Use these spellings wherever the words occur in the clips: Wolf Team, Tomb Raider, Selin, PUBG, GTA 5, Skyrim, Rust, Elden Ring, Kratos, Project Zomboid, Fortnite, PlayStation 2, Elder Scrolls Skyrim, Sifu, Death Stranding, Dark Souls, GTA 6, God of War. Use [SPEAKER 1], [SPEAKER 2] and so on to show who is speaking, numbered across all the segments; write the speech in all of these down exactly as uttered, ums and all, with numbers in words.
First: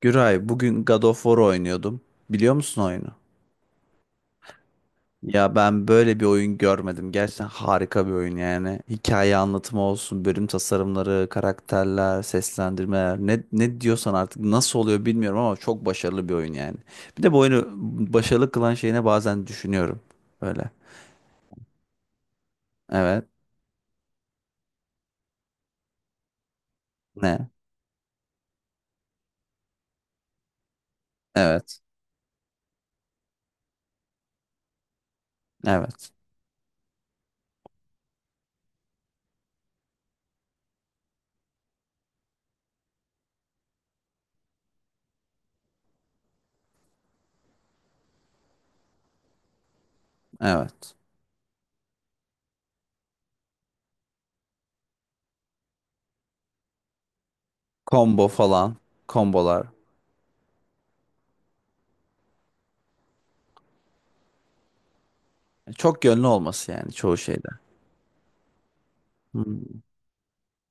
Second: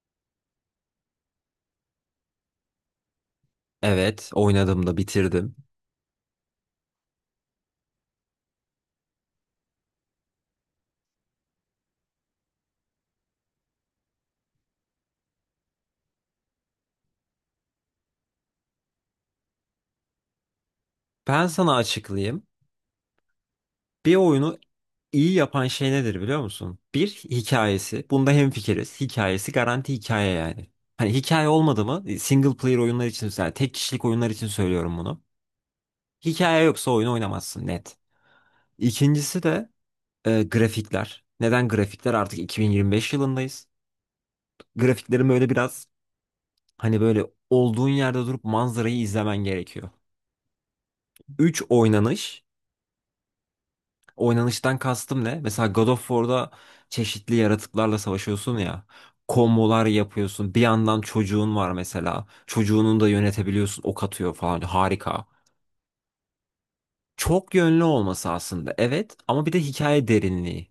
[SPEAKER 1] Güray, bugün God of War oynuyordum. Biliyor musun oyunu?
[SPEAKER 2] Evet, oynadım da
[SPEAKER 1] Ya
[SPEAKER 2] bitirdim.
[SPEAKER 1] ben böyle bir oyun görmedim. Gerçekten harika bir oyun yani. Hikaye anlatımı olsun, bölüm tasarımları, karakterler, seslendirmeler. Ne, ne diyorsan artık nasıl oluyor bilmiyorum ama çok başarılı bir oyun yani. Bir de bu oyunu başarılı kılan şeyine bazen düşünüyorum. Böyle.
[SPEAKER 2] Ben sana açıklayayım.
[SPEAKER 1] Evet.
[SPEAKER 2] Bir oyunu iyi yapan şey nedir biliyor musun? Bir,
[SPEAKER 1] Ne?
[SPEAKER 2] hikayesi. Bunda hemfikiriz. Hikayesi garanti hikaye yani. Hani hikaye
[SPEAKER 1] Evet.
[SPEAKER 2] olmadı mı? E, Single player oyunlar için, yani tek kişilik oyunlar için söylüyorum bunu.
[SPEAKER 1] Evet.
[SPEAKER 2] Hikaye yoksa oyunu oynamazsın net. İkincisi de e, grafikler. Neden grafikler? Artık iki bin yirmi beş yılındayız. Grafiklerin böyle biraz hani böyle olduğun yerde durup manzarayı izlemen gerekiyor.
[SPEAKER 1] Evet.
[SPEAKER 2] Üç, oynanış. Oynanıştan kastım ne? Mesela God of War'da çeşitli yaratıklarla
[SPEAKER 1] Combo
[SPEAKER 2] savaşıyorsun
[SPEAKER 1] falan.
[SPEAKER 2] ya.
[SPEAKER 1] Kombolar.
[SPEAKER 2] Kombolar yapıyorsun. Bir yandan çocuğun var mesela. Çocuğunun da yönetebiliyorsun. Ok atıyor falan. Harika.
[SPEAKER 1] Çok yönlü olması yani çoğu şeyde.
[SPEAKER 2] Çok yönlü olması aslında. Evet,
[SPEAKER 1] Hı.
[SPEAKER 2] ama bir de hikaye derinliği.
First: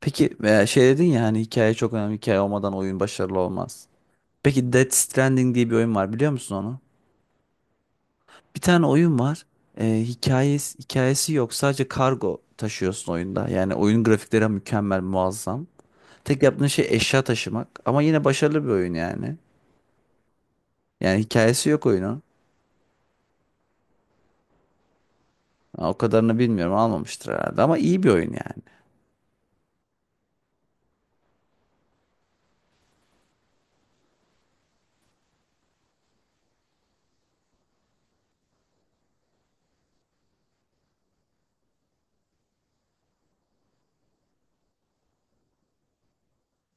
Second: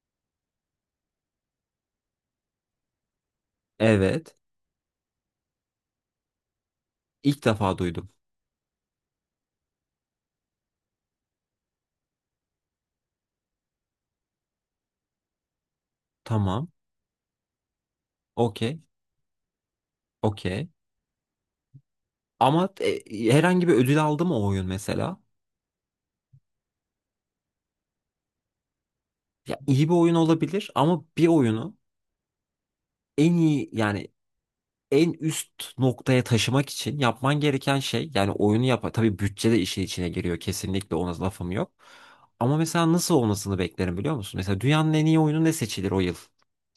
[SPEAKER 1] Peki e, şey dedin ya, hani hikaye çok önemli. Hikaye olmadan oyun başarılı olmaz.
[SPEAKER 2] Evet.
[SPEAKER 1] Peki Death Stranding diye bir oyun var, biliyor musun onu?
[SPEAKER 2] İlk defa duydum.
[SPEAKER 1] Bir tane oyun var. E, hikayesi, hikayesi yok. Sadece kargo taşıyorsun oyunda. Yani oyun grafikleri mükemmel, muazzam. Tek yaptığın
[SPEAKER 2] Tamam.
[SPEAKER 1] şey eşya taşımak. Ama yine başarılı bir
[SPEAKER 2] Okey.
[SPEAKER 1] oyun yani.
[SPEAKER 2] Okey.
[SPEAKER 1] Yani hikayesi yok oyunun.
[SPEAKER 2] Ama e, herhangi bir ödül aldı mı o oyun mesela?
[SPEAKER 1] Ha, o kadarını bilmiyorum, almamıştır herhalde. Ama iyi bir oyun yani.
[SPEAKER 2] Ya iyi bir oyun olabilir ama bir oyunu en iyi yani en üst noktaya taşımak için yapman gereken şey, yani oyunu yap, tabii bütçe de işin içine giriyor kesinlikle, ona lafım yok. Ama mesela nasıl olmasını beklerim biliyor musun? Mesela dünyanın en iyi oyunu ne seçilir o yıl?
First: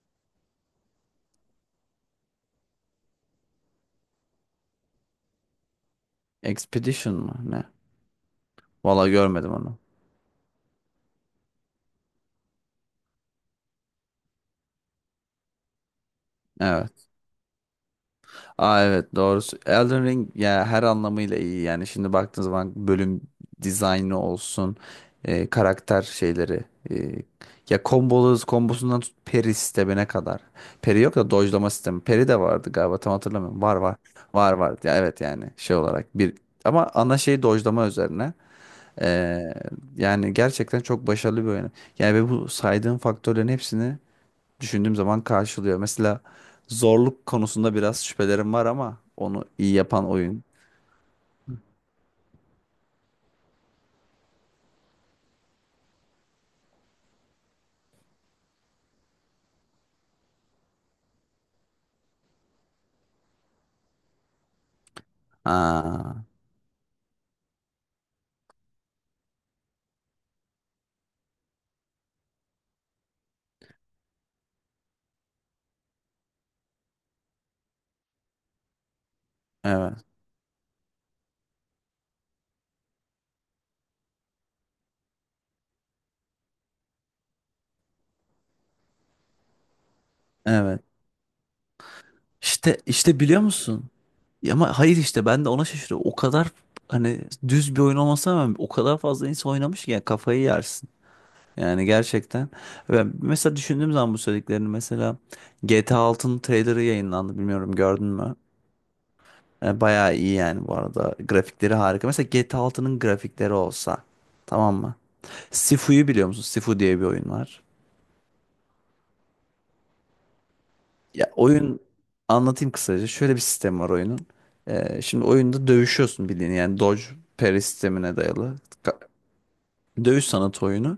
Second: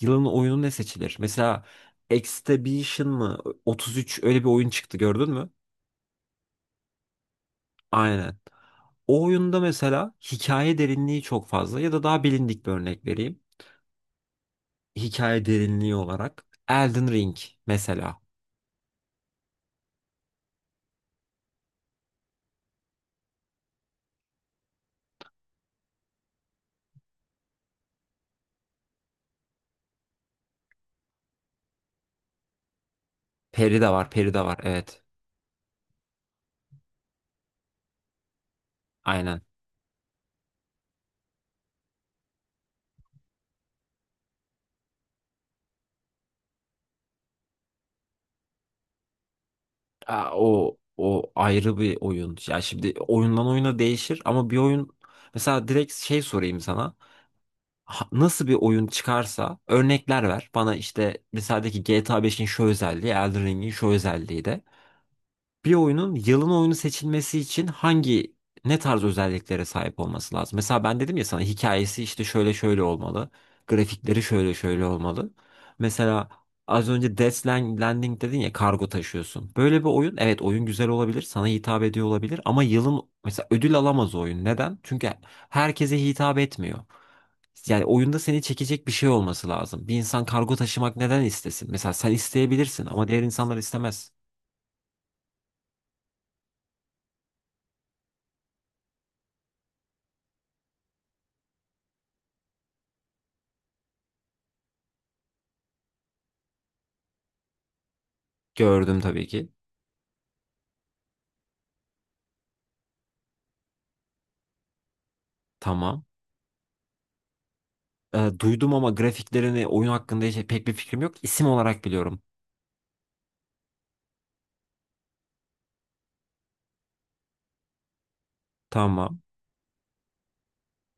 [SPEAKER 2] Yılın oyunu ne seçilir? Mesela Exhibition mı? otuz üç öyle bir oyun çıktı, gördün mü?
[SPEAKER 1] Expedition mı ne?
[SPEAKER 2] Aynen.
[SPEAKER 1] Valla
[SPEAKER 2] O
[SPEAKER 1] görmedim
[SPEAKER 2] oyunda
[SPEAKER 1] onu.
[SPEAKER 2] mesela hikaye derinliği çok fazla, ya da daha bilindik bir örnek vereyim. Hikaye derinliği olarak
[SPEAKER 1] Evet.
[SPEAKER 2] Elden Ring mesela.
[SPEAKER 1] Aa evet, doğrusu Elden Ring ya, her anlamıyla iyi yani. Şimdi baktığın zaman, bölüm dizaynı olsun, e, karakter şeyleri, e, ya, kombolu kombosundan tut peri sistemine kadar. Peri yok da dojlama sistemi, peri de vardı galiba, tam hatırlamıyorum. Var
[SPEAKER 2] Peri de
[SPEAKER 1] var,
[SPEAKER 2] var, peri de
[SPEAKER 1] var
[SPEAKER 2] var,
[SPEAKER 1] var ya,
[SPEAKER 2] evet.
[SPEAKER 1] evet. Yani şey olarak bir, ama ana şey dojlama üzerine. E,
[SPEAKER 2] Aynen.
[SPEAKER 1] yani gerçekten çok başarılı bir oyun yani, ve bu saydığım faktörlerin hepsini düşündüğüm zaman karşılıyor. Mesela zorluk konusunda biraz şüphelerim var ama onu iyi yapan
[SPEAKER 2] Aa,
[SPEAKER 1] oyun.
[SPEAKER 2] o o ayrı bir oyun. Ya şimdi oyundan oyuna değişir, ama bir oyun mesela direkt şey sorayım sana. Ha- Nasıl bir oyun çıkarsa örnekler ver. Bana işte mesela de ki G T A beşin şu özelliği, Elden Ring'in şu özelliği de. Bir
[SPEAKER 1] Aa,
[SPEAKER 2] oyunun yılın oyunu seçilmesi için hangi ne tarz özelliklere sahip olması lazım? Mesela ben dedim ya sana, hikayesi işte şöyle şöyle olmalı. Grafikleri şöyle şöyle olmalı. Mesela az önce Death Landing dedin ya, kargo taşıyorsun. Böyle bir
[SPEAKER 1] evet.
[SPEAKER 2] oyun, evet, oyun güzel olabilir, sana hitap ediyor olabilir, ama yılın mesela ödül alamaz o oyun. Neden? Çünkü herkese hitap etmiyor. Yani oyunda seni çekecek bir şey olması lazım. Bir insan kargo
[SPEAKER 1] Evet.
[SPEAKER 2] taşımak neden istesin? Mesela sen
[SPEAKER 1] İşte
[SPEAKER 2] isteyebilirsin ama
[SPEAKER 1] işte
[SPEAKER 2] diğer
[SPEAKER 1] biliyor
[SPEAKER 2] insanlar
[SPEAKER 1] musun?
[SPEAKER 2] istemez.
[SPEAKER 1] Ya ama hayır, işte ben de ona şaşırıyorum. O kadar, hani, düz bir oyun olmasına rağmen o kadar fazla insan oynamış ki yani kafayı yersin. Yani gerçekten. Ben mesela düşündüğüm zaman bu söylediklerini, mesela G T A altının trailerı yayınlandı, bilmiyorum, gördün mü?
[SPEAKER 2] Gördüm tabii ki.
[SPEAKER 1] E, bayağı iyi yani bu arada. Grafikleri harika. Mesela G T A altının grafikleri olsa, tamam mı?
[SPEAKER 2] Tamam.
[SPEAKER 1] Sifu'yu biliyor musun? Sifu diye bir oyun var.
[SPEAKER 2] Ee, duydum ama grafiklerini, oyun hakkında hiç pek bir fikrim yok.
[SPEAKER 1] Ya,
[SPEAKER 2] İsim
[SPEAKER 1] oyun,
[SPEAKER 2] olarak biliyorum.
[SPEAKER 1] anlatayım kısaca. Şöyle bir sistem var oyunun. Ee, şimdi oyunda dövüşüyorsun, bildiğin yani dodge parry sistemine dayalı ka-
[SPEAKER 2] Tamam.
[SPEAKER 1] dövüş sanatı oyunu.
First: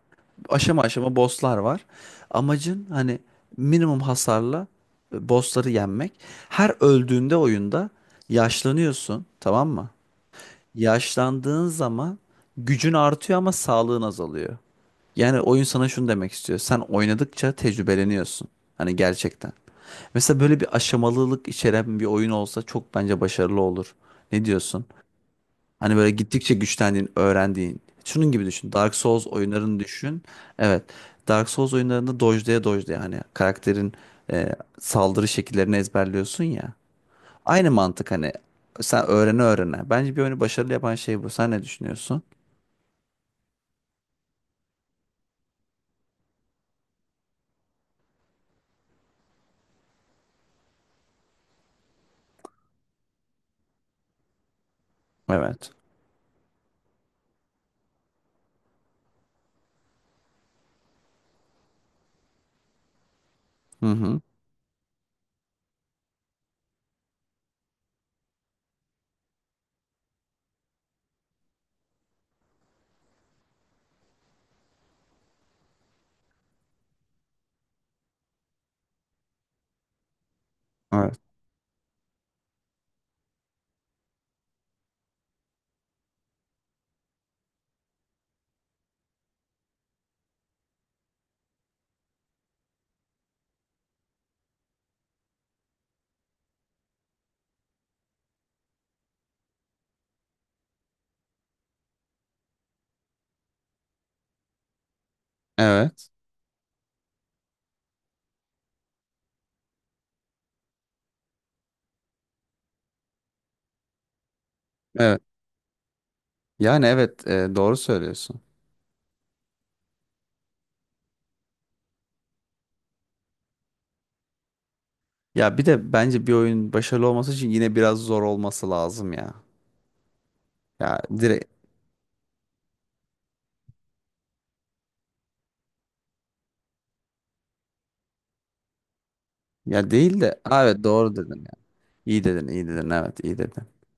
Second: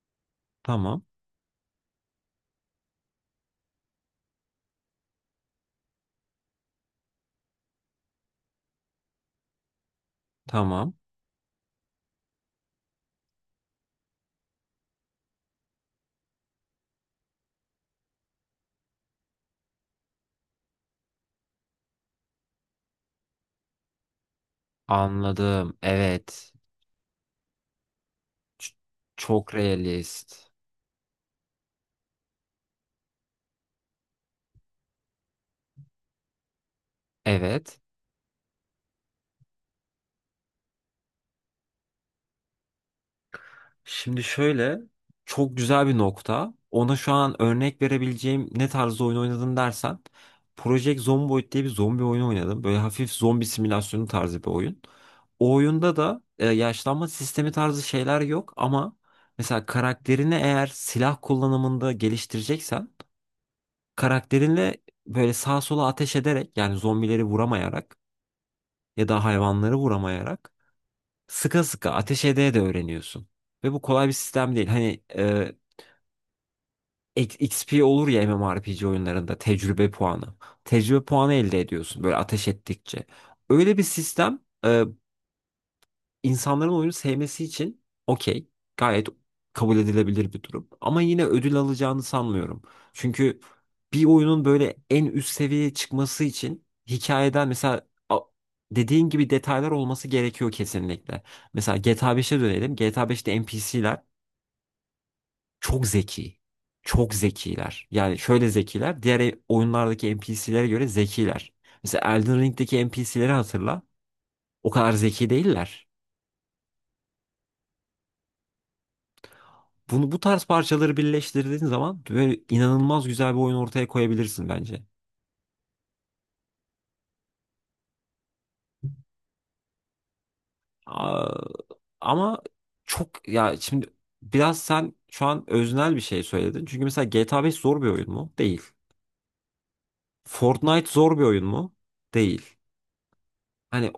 [SPEAKER 1] Aşama
[SPEAKER 2] Tamam.
[SPEAKER 1] aşama bosslar var. Amacın hani minimum hasarla e, bossları yenmek. Her öldüğünde oyunda yaşlanıyorsun, tamam mı?
[SPEAKER 2] Tamam.
[SPEAKER 1] Yaşlandığın zaman gücün artıyor ama sağlığın azalıyor. Yani oyun sana şunu demek istiyor: sen oynadıkça tecrübeleniyorsun. Hani gerçekten. Mesela böyle bir aşamalılık içeren bir oyun olsa çok bence başarılı olur. Ne diyorsun?
[SPEAKER 2] Anladım.
[SPEAKER 1] Hani böyle gittikçe
[SPEAKER 2] Evet.
[SPEAKER 1] güçlendiğin, öğrendiğin. Şunun gibi düşün.
[SPEAKER 2] Ç-
[SPEAKER 1] Dark Souls
[SPEAKER 2] çok
[SPEAKER 1] oyunlarını düşün.
[SPEAKER 2] realist.
[SPEAKER 1] Evet. Dark Souls oyunlarında dojlaya dojlaya hani karakterin e, saldırı şekillerini ezberliyorsun ya. Aynı
[SPEAKER 2] Evet.
[SPEAKER 1] mantık, hani sen öğrene öğrene. Bence bir oyunu başarılı yapan şey bu. Sen ne düşünüyorsun?
[SPEAKER 2] Şimdi şöyle, çok güzel bir nokta. Ona şu an örnek verebileceğim, ne tarzda oyun oynadın dersen, Project Zomboid diye bir zombi oyunu oynadım. Böyle hafif zombi simülasyonu tarzı bir oyun. O
[SPEAKER 1] Evet.
[SPEAKER 2] oyunda da e, yaşlanma sistemi tarzı şeyler yok ama mesela karakterini eğer silah kullanımında geliştireceksen,
[SPEAKER 1] Hı hı.
[SPEAKER 2] karakterinle böyle sağa sola ateş ederek, yani zombileri vuramayarak ya da hayvanları vuramayarak, sıka sıka ateş edeye de öğreniyorsun. Ve bu kolay bir sistem değil. Hani e, X- XP olur ya M M O R P G oyunlarında, tecrübe puanı. Tecrübe
[SPEAKER 1] Evet.
[SPEAKER 2] puanı elde ediyorsun böyle ateş ettikçe. Öyle bir sistem e, insanların oyunu sevmesi için okey. Gayet kabul edilebilir bir durum. Ama yine ödül alacağını sanmıyorum. Çünkü bir oyunun böyle en üst seviyeye çıkması için hikayeden mesela, a- dediğin gibi, detaylar olması gerekiyor kesinlikle. Mesela G T A beşe dönelim. G T A beşte N P C'ler çok
[SPEAKER 1] Evet.
[SPEAKER 2] zeki. Çok zekiler. Yani şöyle zekiler: diğer oyunlardaki N P C'lere göre zekiler. Mesela Elden Ring'deki N P C'leri hatırla. O kadar
[SPEAKER 1] Evet.
[SPEAKER 2] zeki değiller.
[SPEAKER 1] Yani evet, e, doğru söylüyorsun.
[SPEAKER 2] Bunu, bu tarz parçaları birleştirdiğin zaman böyle inanılmaz güzel bir oyun ortaya koyabilirsin bence.
[SPEAKER 1] Ya bir de bence bir oyun başarılı olması için yine biraz zor olması lazım ya. Ya
[SPEAKER 2] Aa,
[SPEAKER 1] direkt,
[SPEAKER 2] ama çok, ya şimdi biraz sen şu an öznel bir şey söyledin. Çünkü mesela G T A beş zor bir oyun mu? Değil.
[SPEAKER 1] ya değil de. Aa, evet,
[SPEAKER 2] Fortnite
[SPEAKER 1] doğru
[SPEAKER 2] zor bir
[SPEAKER 1] dedin
[SPEAKER 2] oyun
[SPEAKER 1] ya.
[SPEAKER 2] mu?
[SPEAKER 1] İyi dedin,
[SPEAKER 2] Değil.
[SPEAKER 1] iyi dedin, evet iyi dedin.
[SPEAKER 2] Hani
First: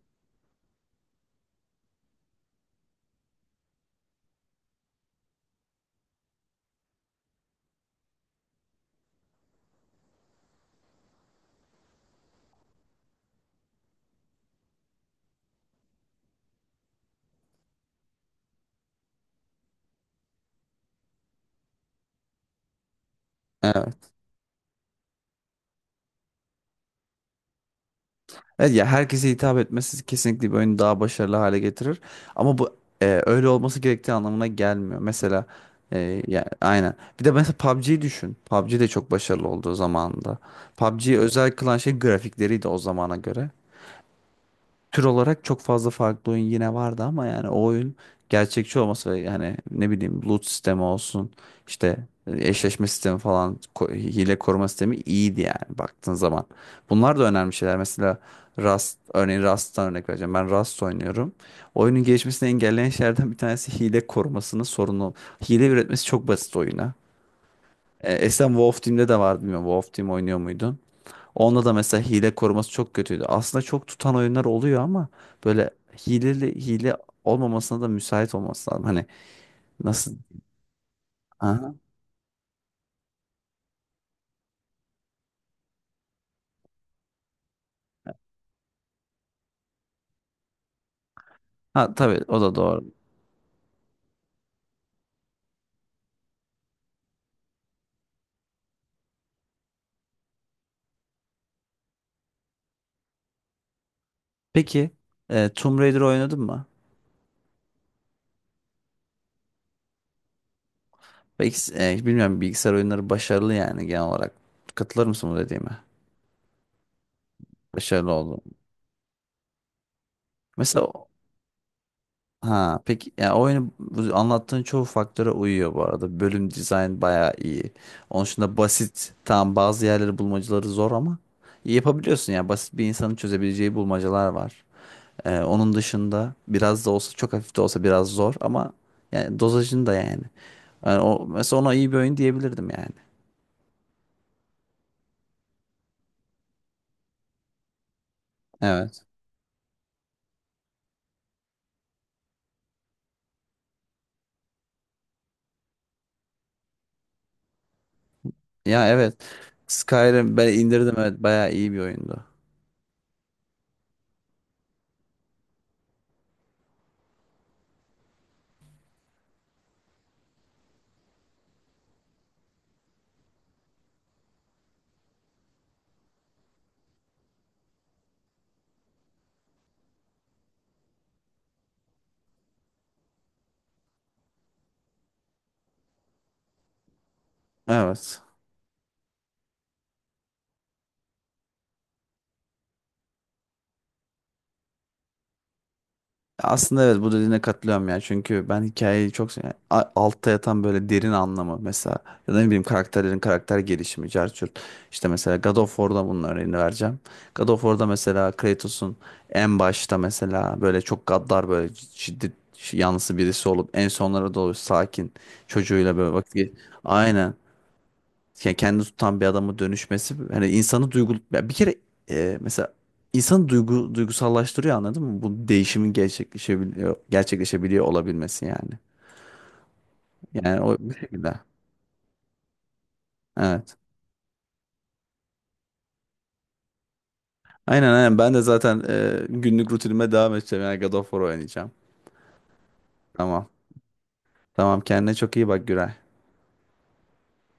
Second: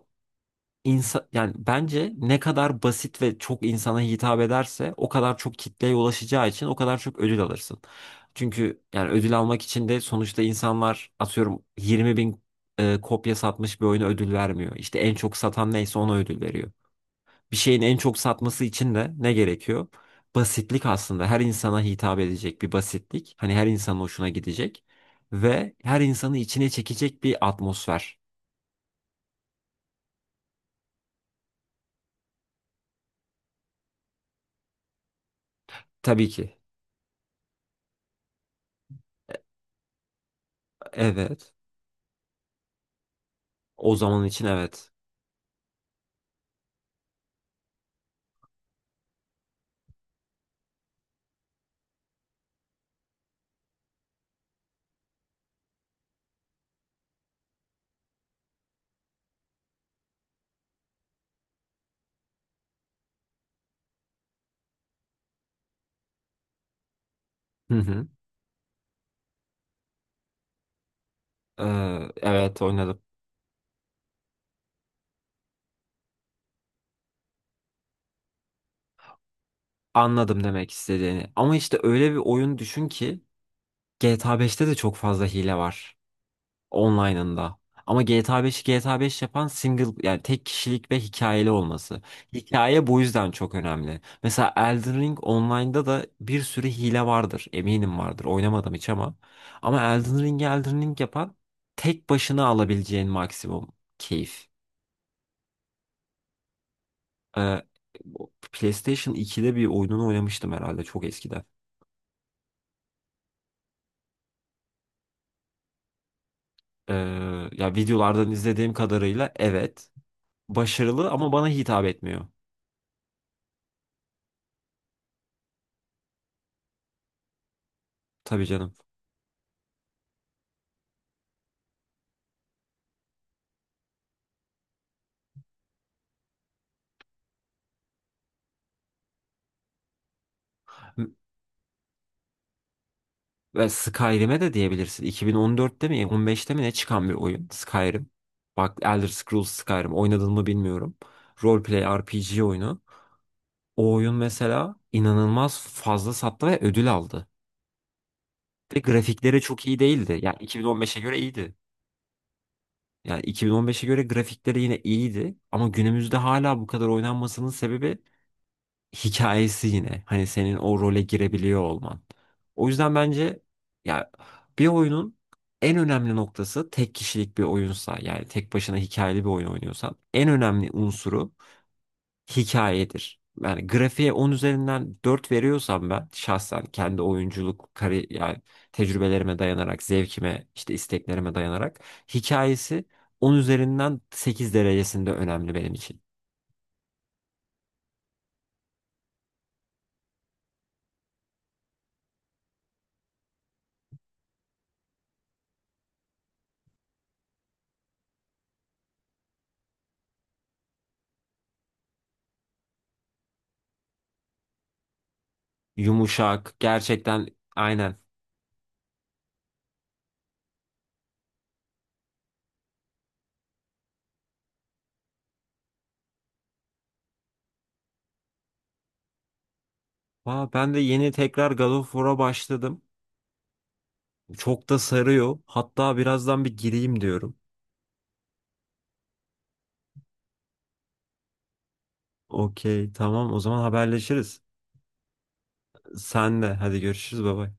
[SPEAKER 2] İnsa, yani bence ne kadar basit ve çok insana hitap ederse o kadar çok kitleye ulaşacağı için o kadar çok ödül alırsın. Çünkü yani ödül almak için de sonuçta insanlar, atıyorum, yirmi bin e, kopya satmış bir oyuna ödül vermiyor. İşte en çok satan neyse ona ödül veriyor. Bir şeyin en çok satması için de ne gerekiyor? Basitlik aslında, her insana hitap edecek bir basitlik. Hani her insanın
[SPEAKER 1] Evet.
[SPEAKER 2] hoşuna gidecek ve her insanı içine çekecek bir atmosfer.
[SPEAKER 1] Evet ya, herkese hitap etmesi kesinlikle bir oyunu daha başarılı hale getirir. Ama bu e, öyle olması gerektiği anlamına gelmiyor. Mesela e,
[SPEAKER 2] Tabii
[SPEAKER 1] ya,
[SPEAKER 2] ki.
[SPEAKER 1] aynen. Bir de mesela P U B G'yi düşün. P U B G de çok başarılı olduğu zamanında. P U B G'yi özel
[SPEAKER 2] Evet.
[SPEAKER 1] kılan şey grafikleriydi o zamana göre.
[SPEAKER 2] O zaman için evet.
[SPEAKER 1] Tür olarak çok fazla farklı oyun yine vardı ama yani o oyun gerçekçi olması, ve yani, ne bileyim, loot sistemi olsun, işte e, eşleşme sistemi falan, ko- hile koruma sistemi iyiydi yani baktığın zaman. Bunlar da önemli şeyler. Mesela Rust, örneğin Rust'tan örnek vereceğim. Ben Rust oynuyorum. Oyunun gelişmesini engelleyen şeylerden bir tanesi hile korumasının sorunu. Hile üretmesi çok basit oyuna.
[SPEAKER 2] Hı hı.
[SPEAKER 1] E, Esen Wolf Team'de de vardı, bilmiyorum. Wolf Team oynuyor muydun? Onda da mesela
[SPEAKER 2] Ee,
[SPEAKER 1] hile
[SPEAKER 2] evet
[SPEAKER 1] koruması çok
[SPEAKER 2] oynadım.
[SPEAKER 1] kötüydü. Aslında çok tutan oyunlar oluyor ama böyle hileli hile olmamasına da müsait olması lazım. Hani nasıl?
[SPEAKER 2] Anladım demek istediğini. Ama
[SPEAKER 1] Aha.
[SPEAKER 2] işte öyle bir oyun düşün ki, G T A beşte de çok fazla hile var online'ında. Ama G T A beşi G T A beş yapan, single yani tek kişilik ve hikayeli
[SPEAKER 1] Ha,
[SPEAKER 2] olması.
[SPEAKER 1] tabii o da
[SPEAKER 2] Hikaye
[SPEAKER 1] doğru.
[SPEAKER 2] bu yüzden çok önemli. Mesela Elden Ring online'da da bir sürü hile vardır. Eminim vardır. Oynamadım hiç ama. Ama Elden Ring'i Elden Ring yapan, tek başına alabileceğin maksimum keyif.
[SPEAKER 1] Peki, e, Tomb Raider oynadın mı?
[SPEAKER 2] Ee, PlayStation ikide bir oyununu oynamıştım herhalde, çok eskiden.
[SPEAKER 1] Belki, e, bilmiyorum, bilgisayar oyunları başarılı yani genel olarak. Katılır mısın bu dediğime?
[SPEAKER 2] Ee, ya
[SPEAKER 1] Başarılı
[SPEAKER 2] videolardan
[SPEAKER 1] oldu.
[SPEAKER 2] izlediğim kadarıyla evet,
[SPEAKER 1] Mesela.
[SPEAKER 2] başarılı ama bana hitap etmiyor.
[SPEAKER 1] Ha, peki, ya oyunu bu anlattığın çoğu faktöre uyuyor bu arada. Bölüm dizayn bayağı iyi. Onun
[SPEAKER 2] Tabii
[SPEAKER 1] dışında
[SPEAKER 2] canım.
[SPEAKER 1] basit. Tamam, bazı yerleri, bulmacaları zor ama yapabiliyorsun ya. Basit bir insanın çözebileceği bulmacalar var. Ee, onun dışında biraz da olsa, çok hafif de olsa biraz zor ama yani dozajını da yani. Yani
[SPEAKER 2] M-
[SPEAKER 1] o, mesela ona iyi bir oyun diyebilirdim yani.
[SPEAKER 2] Ve Skyrim'e de diyebilirsin. iki bin on dörtte mi on beşte mi ne çıkan bir oyun Skyrim. Bak,
[SPEAKER 1] Evet.
[SPEAKER 2] Elder Scrolls Skyrim oynadın mı bilmiyorum. Roleplay R P G oyunu. O oyun mesela inanılmaz fazla sattı ve ödül aldı. Ve
[SPEAKER 1] Ya evet.
[SPEAKER 2] grafikleri çok iyi değildi.
[SPEAKER 1] Skyrim
[SPEAKER 2] Yani
[SPEAKER 1] ben indirdim,
[SPEAKER 2] iki bin on beşe
[SPEAKER 1] evet,
[SPEAKER 2] göre
[SPEAKER 1] bayağı
[SPEAKER 2] iyiydi.
[SPEAKER 1] iyi bir oyundu.
[SPEAKER 2] Yani iki bin on beşe göre grafikleri yine iyiydi, ama günümüzde hala bu kadar oynanmasının sebebi hikayesi yine. Hani senin o role girebiliyor olman. O yüzden bence, ya, bir oyunun en önemli noktası, tek kişilik bir oyunsa yani tek başına hikayeli bir oyun oynuyorsan, en önemli unsuru hikayedir. Yani grafiğe on üzerinden dört veriyorsam ben, şahsen kendi oyunculuk kari
[SPEAKER 1] Evet.
[SPEAKER 2] yani tecrübelerime dayanarak, zevkime, işte isteklerime dayanarak, hikayesi on üzerinden sekiz derecesinde önemli benim için.
[SPEAKER 1] Aslında evet, bu dediğine katılıyorum ya. Çünkü ben hikayeyi çok seviyorum. A- Altta yatan böyle derin anlamı mesela, ya da ne bileyim, karakterlerin karakter gelişimi, carçurt. İşte mesela God of War'da bunun örneğini vereceğim. God of War'da mesela Kratos'un en başta mesela böyle çok gaddar, böyle şiddet yanlısı birisi olup, en sonlara doğru sakin, çocuğuyla böyle
[SPEAKER 2] Yumuşak,
[SPEAKER 1] vakit.
[SPEAKER 2] gerçekten
[SPEAKER 1] Aynen,
[SPEAKER 2] aynen.
[SPEAKER 1] yani kendini tutan bir adama dönüşmesi, hani insanı duygu, ya bir kere, e, mesela insanı duygu duygusallaştırıyor, anladın mı? Bu değişimin gerçekleşebiliyor gerçekleşebiliyor olabilmesi yani.
[SPEAKER 2] Aa,
[SPEAKER 1] Yani
[SPEAKER 2] ben
[SPEAKER 1] o
[SPEAKER 2] de
[SPEAKER 1] bir
[SPEAKER 2] yeni
[SPEAKER 1] şekilde.
[SPEAKER 2] tekrar God of War'a başladım.
[SPEAKER 1] Evet.
[SPEAKER 2] Çok da sarıyor. Hatta birazdan bir gireyim diyorum.
[SPEAKER 1] Aynen aynen, ben de zaten e, günlük rutinime devam edeceğim. Yani God of War oynayacağım.
[SPEAKER 2] Okey, tamam, o
[SPEAKER 1] Tamam.
[SPEAKER 2] zaman haberleşiriz.
[SPEAKER 1] Tamam, kendine çok iyi bak Güray.
[SPEAKER 2] Sen de hadi, görüşürüz baba.